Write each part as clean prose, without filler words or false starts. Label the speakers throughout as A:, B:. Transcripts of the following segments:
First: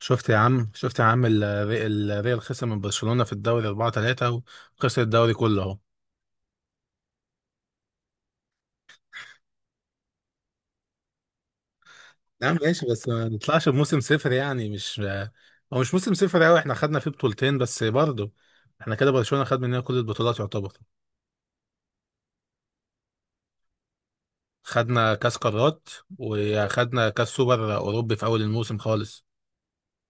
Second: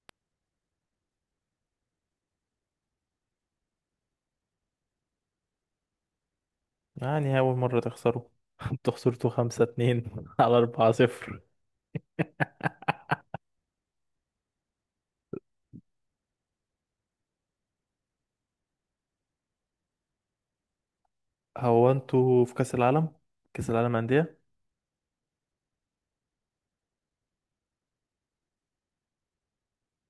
A: شفت يا عم، الريال خسر من برشلونة في الدوري 4-3. وخسر الدوري كله اهو.
B: يعني أول مرة تخسروا. انتوا خسرتوا 5-2 على 4-0.
A: نعم ماشي، بس ما نطلعش بموسم صفر يعني مش، هو مش موسم صفر قوي، احنا خدنا فيه بطولتين بس برضه. احنا كده برشلونة خد مننا كل البطولات يعتبر.
B: هو انتوا في كأس العالم؟ كأس العالم أندية.
A: خدنا كاس قارات وخدنا كاس سوبر اوروبي في اول الموسم خالص.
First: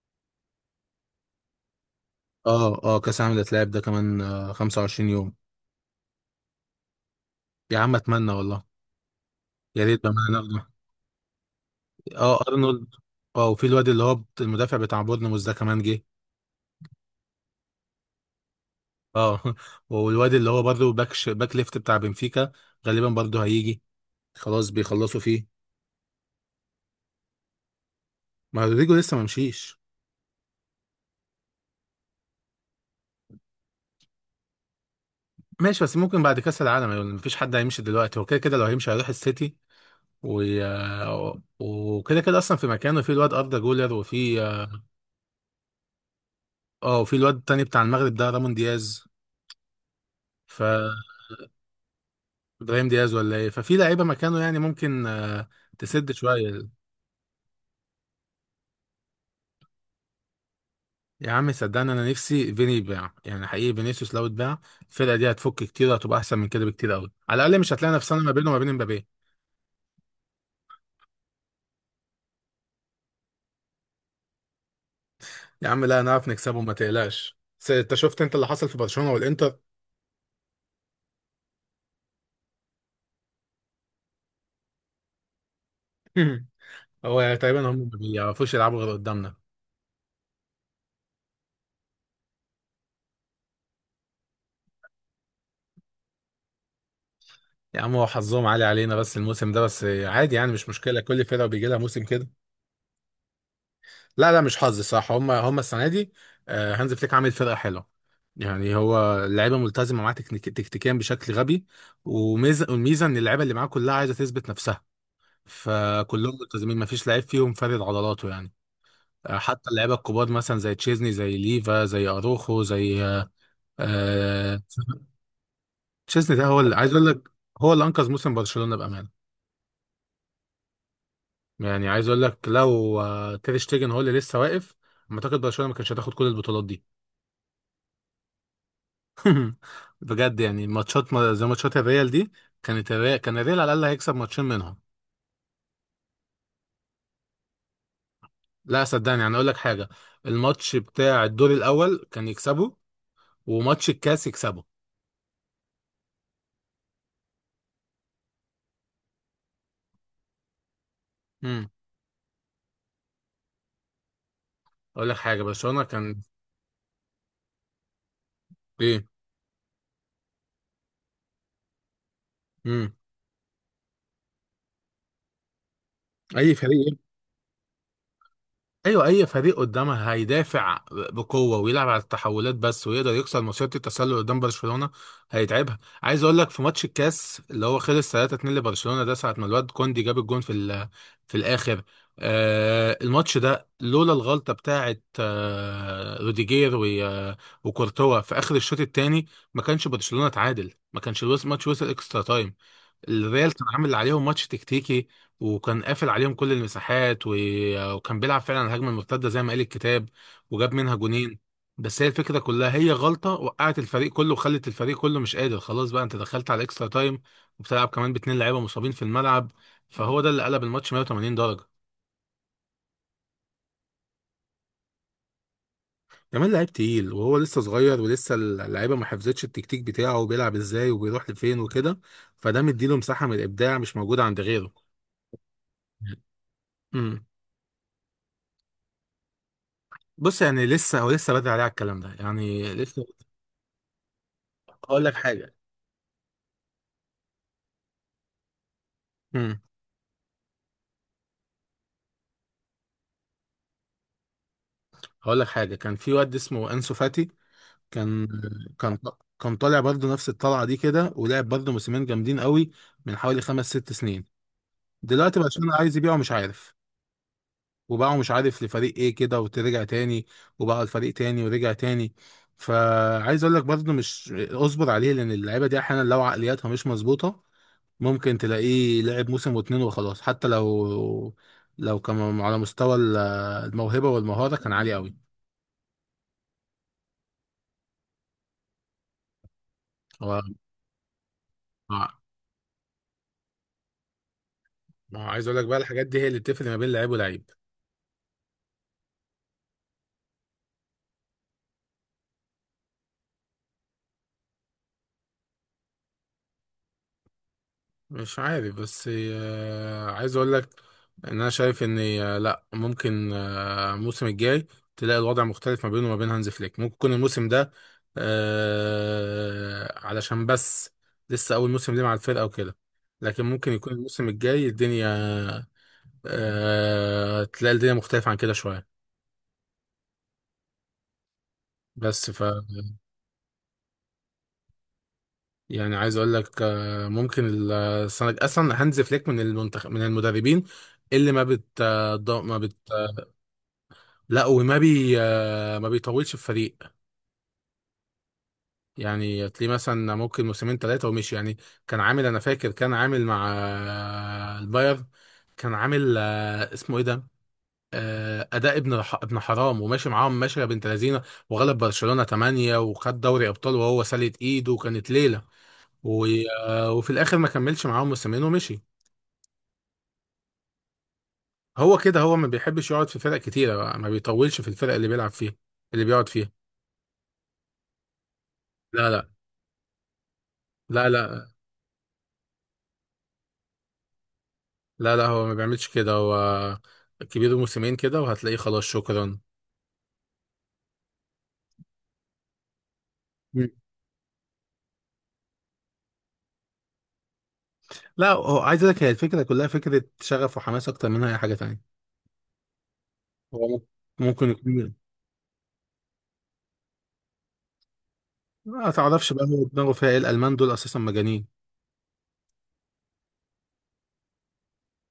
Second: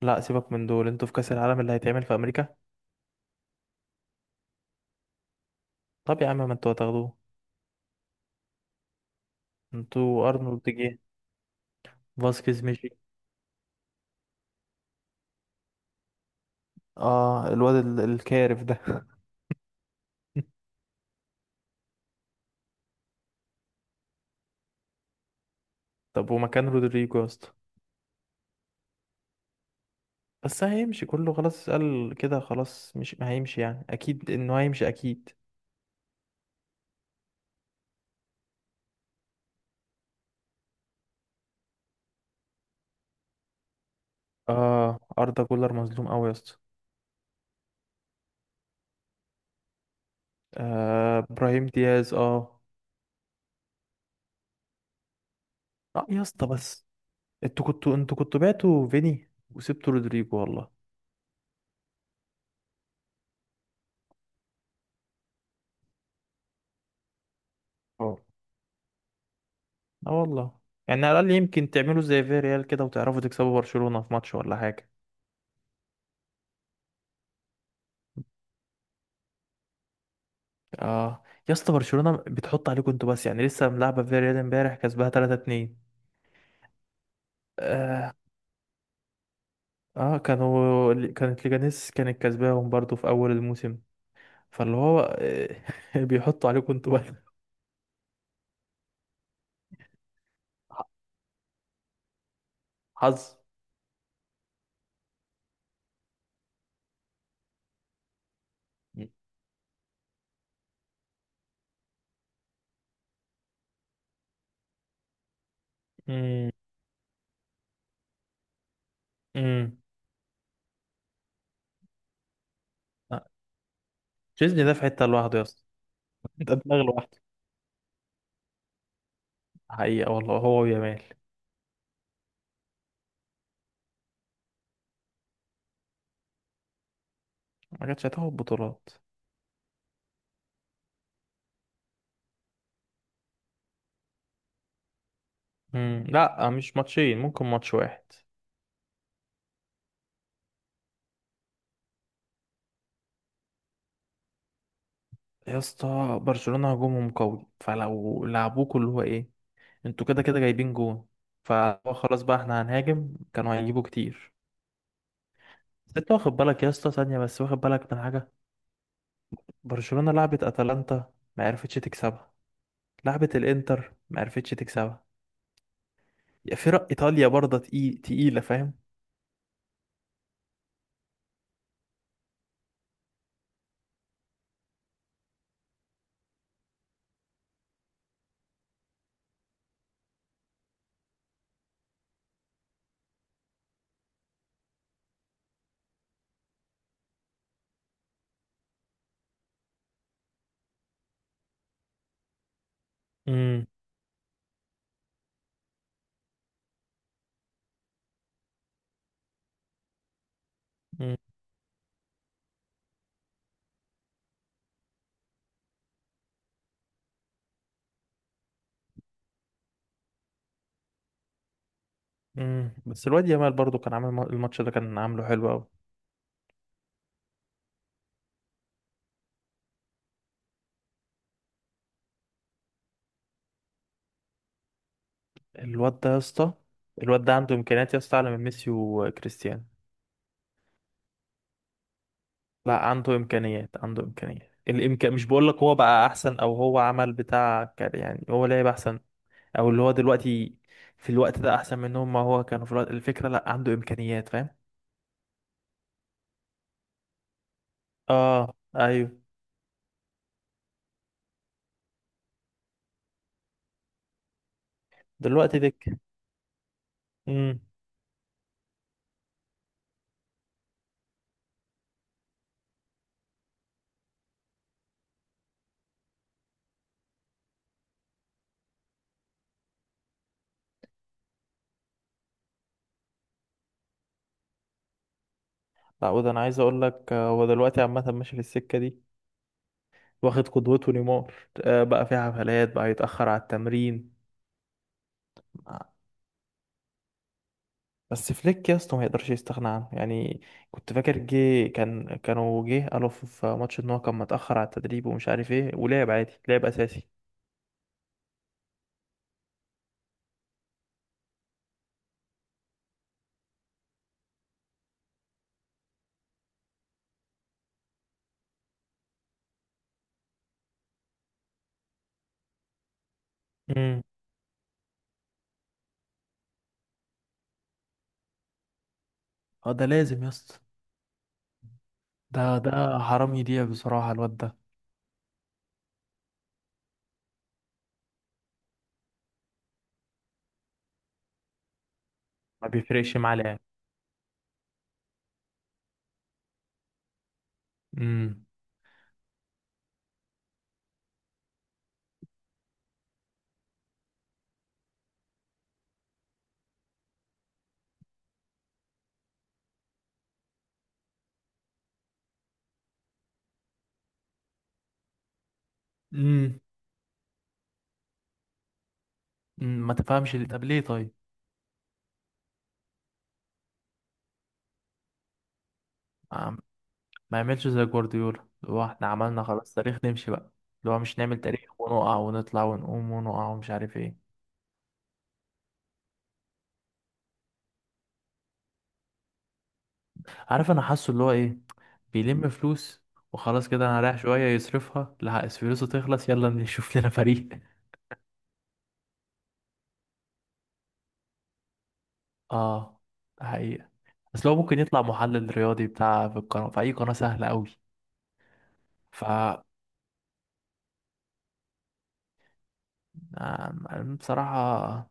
B: لا سيبك من دول، انتوا في كأس العالم اللي هيتعمل في أمريكا.
A: اه اه، كاس عالم الاتلعاب ده كمان 25 يوم.
B: طب يا عم ما انتوا هتاخدوه.
A: يا عم اتمنى والله، يا ريت بقى
B: انتوا أرنولد
A: ناخده.
B: جه.
A: اه
B: فاسكيز
A: ارنولد.
B: مشي.
A: اه، وفي الواد اللي هو المدافع بتاع بورنموث ده كمان جه.
B: اه الواد الكارف ده.
A: اه والواد اللي هو برضه باك باك ليفت بتاع بنفيكا، غالبا برضه هيجي، خلاص بيخلصوا فيه.
B: طب ومكان رودريجو يا اسطى؟
A: ما رودريجو لسه ما مشيش.
B: بس هيمشي كله خلاص قال كده خلاص مش هيمشي، يعني اكيد انه هيمشي اكيد.
A: ماشي بس ممكن بعد كاس العالم يعني، مفيش حد هيمشي دلوقتي، هو كده كده لو هيمشي هيروح السيتي. و... وكده كده اصلا في مكانه في الواد اردا جولر، وفي
B: اه اردا جولر مظلوم قوي يا اسطى.
A: اه، وفي الواد التاني بتاع المغرب ده، رامون دياز. ف
B: آه ابراهيم دياز اه.
A: ابراهيم دياز ولا ايه؟ ففي لعيبه مكانه يعني، ممكن
B: اه
A: تسد
B: يا اسطى
A: شويه.
B: بس انتوا كنتوا بعتوا فيني وسبتوا رودريجو والله.
A: يا عم صدقني انا نفسي فيني يباع، يعني حقيقي فينيسيوس لو اتباع الفرقه دي هتفك كتير، وهتبقى احسن من كده بكتير قوي. على الاقل مش هتلاقي
B: اه
A: نفسنا ما بينه وما بين مبابي.
B: اه والله. يعني على الأقل يمكن تعملوا زي فيريال كده وتعرفوا تكسبوا برشلونة في ماتش ولا حاجة.
A: يا عم لا نعرف نكسبه، ما تقلقش. بس انت شفت انت اللي حصل في برشلونه والانتر.
B: اه يا اسطى برشلونة بتحط عليكم انتوا بس، يعني لسه ملعبة فيريال امبارح كسبها 3-2.
A: هو يعني تقريبا هم ما
B: اه
A: بيعرفوش يلعبوا غير قدامنا.
B: اه كانت ليجانيس كانت كسباهم برضو في أول الموسم، فاللي هو بيحطوا عليكم انتوا بس.
A: يا عم هو حظهم عالي علينا بس الموسم ده بس، عادي يعني، مش مشكله، كل فرقه بيجي لها موسم كده.
B: حظ.
A: لا لا، مش حظ، صح، هم هم السنه دي هانز فليك عامل فرقه حلوه. يعني هو اللعيبه ملتزمه معاه تكنيك تكتيكيا بشكل غبي. وميزه والميزه ان اللعيبه اللي معاه كلها عايزه تثبت نفسها، فكلهم
B: امم.
A: ملتزمين، ما فيش لعيب فيهم فارد عضلاته يعني. حتى
B: امم.
A: اللعيبه الكبار مثلا زي تشيزني، زي ليفا، زي اروخو، زي آه،
B: تشيزني ده في حتة لوحده يا اسطى.
A: تشيزني ده
B: ده
A: هو اللي
B: دماغ
A: عايز اقول
B: لوحده.
A: لك، هو اللي انقذ موسم برشلونه بامانه.
B: حقيقة والله هو ويامال.
A: يعني عايز اقول لك لو تير شتيجن هو اللي لسه واقف، أنا اعتقد برشلونه ما كانش هتاخد كل البطولات دي.
B: ما كانتش هتاخد بطولات.
A: بجد يعني، ماتشات زي ماتشات الريال دي، كان الريال على الاقل هيكسب ماتشين منهم.
B: مم. لا مش ماتشين ممكن ماتش واحد.
A: لا صدقني، يعني اقول لك حاجه، الماتش بتاع الدور الاول كان يكسبه، وماتش الكاس يكسبه.
B: يا اسطى برشلونة هجومهم قوي، فلو لعبوكوا اللي هو ايه، انتوا كده كده جايبين جون،
A: امم،
B: فهو خلاص بقى احنا هنهاجم كانوا هيجيبوا كتير.
A: اقول لك حاجه، برشلونه
B: بس انت
A: كان
B: واخد بالك يا اسطى ثانية بس، واخد بالك من حاجة؟
A: ايه.
B: برشلونة لعبت اتلانتا ما عرفتش تكسبها.
A: امم،
B: لعبت الانتر ما عرفتش تكسبها.
A: اي
B: يا فرق
A: فريق.
B: ايطاليا برضه تقيلة فاهم.
A: ايوه، اي فريق قدامها هيدافع بقوه ويلعب على التحولات بس، ويقدر يكسر مصيده التسلل قدام برشلونه هيتعبها. عايز اقول لك في ماتش الكاس اللي هو خلص 3-2 لبرشلونه ده، ساعه ما الواد كوندي جاب الجون في الاخر، آه الماتش ده لولا الغلطه بتاعه روديجير وكورتوا في اخر الشوط الثاني، ما كانش برشلونه اتعادل، ما كانش الماتش وصل اكسترا تايم. الريال
B: امم.
A: كان عامل عليهم ماتش تكتيكي، وكان قافل عليهم كل المساحات، وكان بيلعب فعلا على الهجمه المرتده زي ما قال الكتاب، وجاب منها
B: امم.
A: جونين. بس هي الفكره كلها هي غلطه وقعت الفريق كله، وخلت الفريق كله مش قادر، خلاص بقى انت دخلت على الاكسترا تايم وبتلعب كمان باتنين لعيبه مصابين في الملعب، فهو ده اللي قلب الماتش 180 درجه.
B: مم. بس الواد يامال برضه كان عامل الماتش ده كان عامله حلو قوي.
A: كمان لعيب تقيل وهو لسه صغير، ولسه اللعيبه ما حفظتش التكتيك بتاعه وبيلعب ازاي وبيروح لفين وكده، فده مديله مساحه من الابداع مش موجوده عند غيره.
B: الواد ده يا اسطى،
A: امم.
B: الواد ده عنده امكانيات يا اسطى اعلى من ميسي وكريستيانو.
A: بص يعني لسه هو لسه بدري عليه على الكلام ده يعني
B: لا
A: لسه.
B: عنده امكانيات عنده امكانيات
A: هقول لك
B: الامكان، مش بقول
A: حاجه.
B: لك هو بقى احسن او هو عمل بتاع يعني هو لعب احسن،
A: امم.
B: او اللي هو دلوقتي في الوقت ده احسن منهم، ما هو كانوا في الوقت الفكره لا عنده امكانيات فاهم.
A: هقول لك حاجه، كان في واد اسمه انسو فاتي، كان
B: اه
A: كان
B: ايوه.
A: كان طالع برضه نفس الطلعه دي كده، ولعب برضه موسمين جامدين قوي من حوالي خمس ست سنين. دلوقتي بقى
B: دلوقتي
A: عشان عايز
B: دك.
A: يبيعه مش عارف،
B: امم.
A: وباعه مش عارف لفريق ايه كده وترجع تاني، وباعه الفريق تاني ورجع تاني. فعايز اقول لك برضه، مش اصبر عليه، لان اللعيبه دي احيانا لو عقلياتها مش مظبوطه، ممكن تلاقيه لعب موسم واتنين وخلاص، حتى لو، لو كان على مستوى الموهبة والمهارة كان عالي قوي.
B: لا وده انا عايز اقول لك هو دلوقتي عامه ماشي في السكه دي.
A: هو
B: واخد قدوته نيمار. بقى
A: ما
B: في حفلات بقى يتاخر على التمرين.
A: ما عايز اقول لك بقى، الحاجات دي هي اللي بتفرق ما بين لعيب ولعيب.
B: بس فليك يا اسطى ما يقدرش يستغنى عنه يعني. كنت فاكر جه كانوا جه قالوا في ماتش ان هو كان متأخر على التدريب ومش عارف ايه ولعب عادي لعب اساسي.
A: مش عارف بس عايز اقول لك ان انا شايف ان لا، ممكن الموسم الجاي تلاقي الوضع مختلف ما بينه وما بين هانز فليك. ممكن يكون الموسم ده علشان بس لسه اول موسم ليه مع الفرقة وكده. لكن ممكن يكون
B: امم.
A: الموسم الجاي الدنيا تلاقي الدنيا مختلفة عن كده شوية.
B: اه ده لازم يا اسطى.
A: بس ف
B: ده حرام يضيع بصراحة الواد ده.
A: يعني عايز اقول لك ممكن، السنة اصلا هانز فليك من المنتخب، من المدربين اللي ما بت آه، ض- ما
B: ما
A: بت
B: بيفرقش
A: آه،
B: معاه لعب.
A: لا، وما بي آه، ما بيطولش في فريق.
B: امم.
A: يعني تلاقيه مثلا ممكن موسمين ثلاثة ومشي يعني. كان عامل، انا فاكر كان عامل مع البايرن، كان عامل اسمه ايه ده، اداء ابن ابن حرام، وماشي معاهم ماشيه بنت لذينه، وغلب برشلونه 8، وخد دوري ابطال، وهو سالت ايده وكانت ليله و-
B: امم.
A: وفي الاخر ما كملش معاهم موسمين ومشي.
B: ما تفهمش اللي طب ليه طيب.
A: هو كده، هو ما بيحبش يقعد في فرق كتيره بقى، ما بيطولش في الفرق اللي بيلعب فيها، اللي بيقعد فيها.
B: عم- ما يعملش زي جوارديولا اللي هو احنا
A: لا لا
B: عملنا خلاص تاريخ نمشي بقى. اللي هو
A: لا
B: مش نعمل
A: لا
B: تاريخ ونقع ونطلع ونقوم ونقع ومش عارف ايه.
A: لا لا، هو ما بيعملش كده، هو كبير موسمين كده وهتلاقيه خلاص شكرا.
B: عارف انا حاسه اللي هو ايه. بيلم فلوس. وخلاص
A: مم.
B: كده انا رايح شويه يصرفها، لا فلوسه تخلص يلا نشوف لنا فريق.
A: لا، هو عايز اقول لك هي الفكره كلها فكره شغف وحماس اكتر منها اي حاجه تانية.
B: اه. ده
A: هو
B: حقيقة. بس
A: ممكن
B: لو ممكن
A: يكون،
B: يطلع محلل رياضي بتاع في القناه في اي قناه سهله قوي.
A: ما
B: ف
A: تعرفش بقى هو دماغه فيها ايه، الالمان دول اساسا مجانين.
B: أنا بصراحه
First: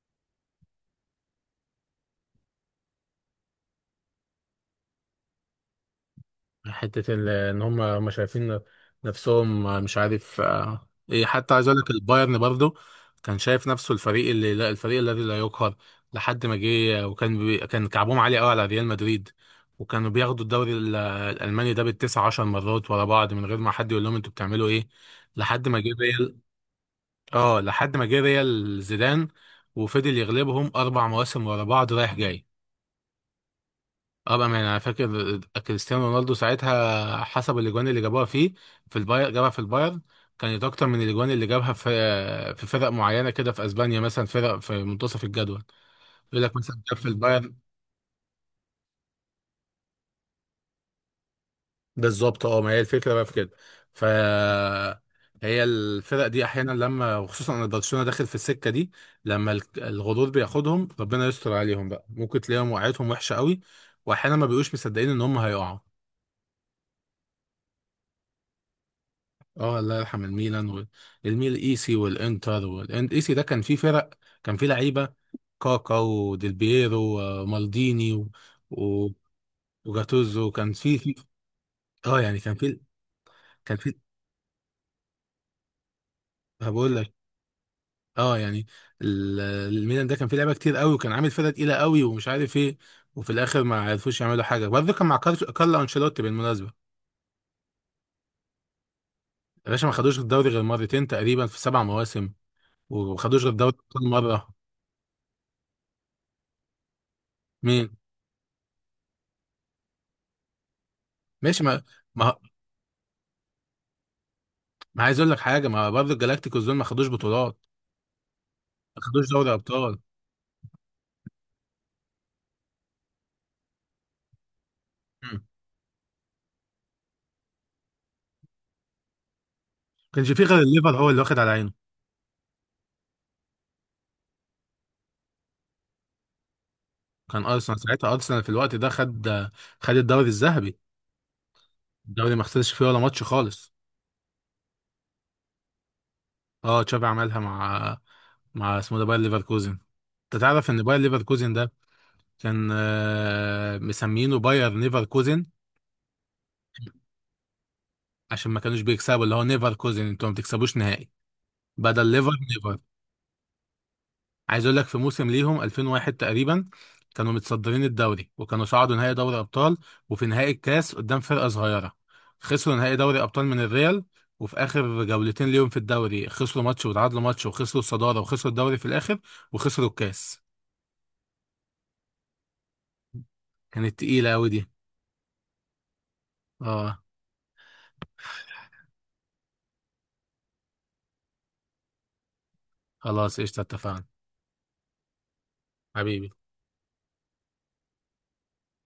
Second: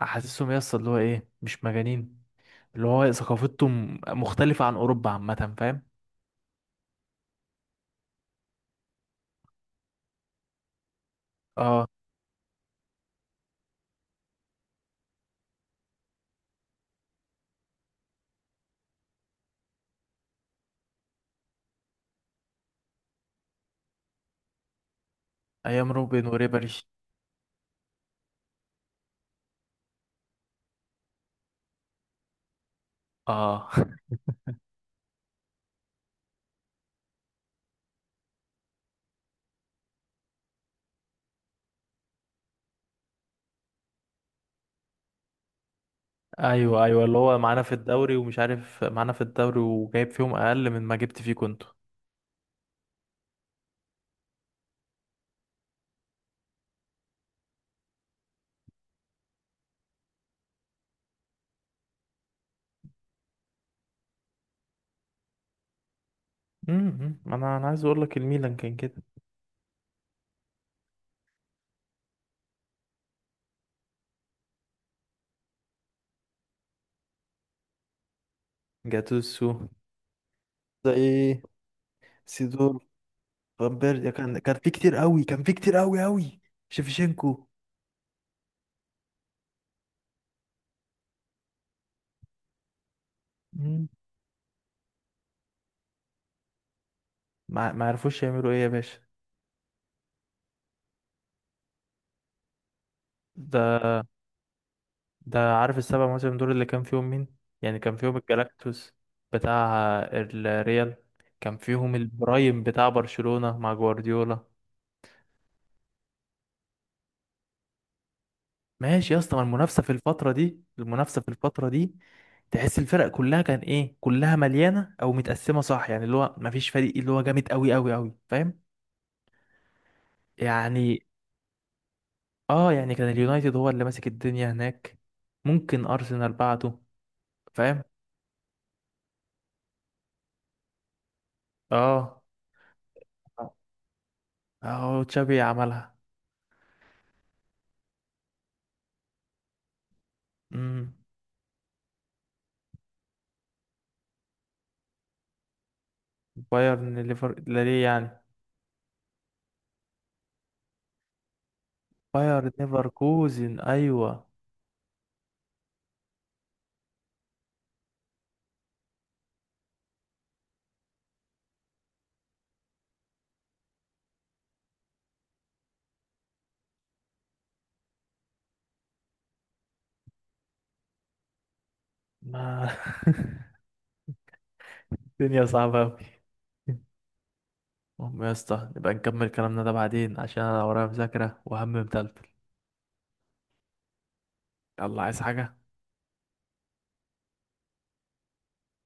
B: حاسسهم يس اللي هو ايه مش مجانين، اللي هو ثقافتهم مختلفه عن اوروبا عامه فاهم.
A: حتة ان هم شايفين نفسهم مش عارف ايه. حتى عايز اقول
B: اه
A: لك البايرن برضه كان شايف نفسه الفريق اللي لا، الفريق الذي لا يقهر، لحد ما جه، وكان بي، كان كعبهم عالي قوي على ريال مدريد، وكانوا بياخدوا الدوري الالماني ده بالتسع عشر مرات ورا بعض من غير ما حد يقول لهم انتوا بتعملوا ايه. لحد ما جه
B: ايام روبن
A: ريال،
B: وريبري.
A: اه لحد ما جه ريال زيدان وفضل يغلبهم اربع مواسم ورا بعض رايح جاي.
B: اه
A: اه بقى، يعني انا فاكر كريستيانو رونالدو ساعتها حسب الاجوان اللي جابوها فيه في الباير، جابها في الباير كانت اكتر من الاجوان اللي جابها في في فرق معينه كده في اسبانيا، مثلا فرق في منتصف الجدول، يقول لك مثلا
B: ايوه
A: جاب
B: ايوه
A: في
B: اللي هو
A: الباير.
B: معانا في الدوري ومش عارف معانا في الدوري وجايب فيهم اقل من ما جبت فيه كنت.
A: بالظبط، اه، ما هي الفكره بقى في كده. ف هي الفرق دي احيانا لما، وخصوصا ان برشلونه داخل في السكه دي، لما الغرور بياخدهم، ربنا يستر عليهم بقى، ممكن تلاقيهم وقعتهم وحشه قوي، واحيانا ما بيبقوش مصدقين ان هم هيقعوا.
B: امم، انا عايز اقول لك الميلان كان كده.
A: اه الله يرحم الميلان. والميل ايسي، والانتر، والايسي ده كان فيه فرق، كان فيه لعيبه، كاكا، وديل بييرو، ومالديني، و...
B: جاتوسو.
A: وجاتوزو، كان فيه، فيه،
B: زي
A: اه يعني كان فيه.
B: سيدور.
A: كان
B: فامبيرديا
A: فيه،
B: كان في كتير قوي كان في كتير قوي قوي.
A: هقول لك،
B: شيفشينكو.
A: اه يعني ال- الميلان ده كان فيه لعيبه كتير قوي، وكان عامل فرقه تقيله قوي ومش عارف ايه، وفي الاخر ما
B: مم.
A: عرفوش يعملوا حاجه برضه. كان مع كارلو انشيلوتي بالمناسبه.
B: ما ما عرفوش يعملوا ايه يا باشا.
A: يا باشا ما خدوش الدوري غير مرتين تقريبا في سبع مواسم، وما خدوش غير الدوري
B: ده
A: كل مره.
B: ده عارف السبع مواسم دول اللي كان فيهم مين؟ يعني
A: مين؟
B: كان فيهم الجلاكتوس بتاع الريال، كان
A: ماشي،
B: فيهم
A: ما
B: البرايم بتاع برشلونة مع جوارديولا.
A: ما عايز اقول لك حاجه، ما برضه الجلاكتيكوس دول ما خدوش بطولات، ما
B: ماشي يا
A: خدوش
B: اسطى، ما
A: دوري
B: المنافسة في
A: ابطال.
B: الفترة دي المنافسة في الفترة دي، تحس الفرق كلها كان ايه كلها مليانه او
A: مم. ما
B: متقسمه صح، يعني اللي هو مفيش فريق اللي هو جامد قوي قوي قوي فاهم.
A: كانش فيه غير الليفر
B: يعني
A: هو اللي واخد على عينه.
B: اه يعني كان اليونايتد هو اللي ماسك الدنيا هناك، ممكن ارسنال بعده
A: كان ارسنال
B: فاهم.
A: ساعتها، ارسنال في الوقت ده خد، خد الدوري الذهبي،
B: اه
A: الدوري ما خسرش فيه ولا ماتش خالص.
B: اه تشابي عملها.
A: اه تشافي عملها مع، مع اسمه ده باير ليفركوزن. انت تعرف ان
B: امم.
A: باير ليفركوزن ده كان مسمينه باير نيفركوزن،
B: بايرن ليفر لا ليه يعني؟
A: عشان ما كانوش بيكسبوا. اللي هو نيفركوزن، انتوا ما بتكسبوش نهائي، بدل ليفر
B: بايرن
A: نيفر.
B: ليفركوزن ايوه.
A: عايز اقول لك في موسم ليهم 2001 تقريبا، كانوا متصدرين الدوري، وكانوا صعدوا نهائي دوري ابطال، وفي نهائي الكاس قدام فرقه صغيره. خسروا نهائي دوري ابطال من الريال، وفي اخر جولتين ليهم في الدوري خسروا ماتش وتعادلوا ماتش، وخسروا الصداره وخسروا الدوري في الاخر، وخسروا الكاس.
B: ما
A: كانت تقيله قوي دي.
B: الدنيا صعبه قوي.
A: اه
B: المهم يا اسطى نبقى نكمل كلامنا ده بعدين عشان انا ورايا مذاكره وهم متلتل.
A: خلاص، قشطه، اتفقنا
B: يلا عايز حاجه؟
A: حبيبي.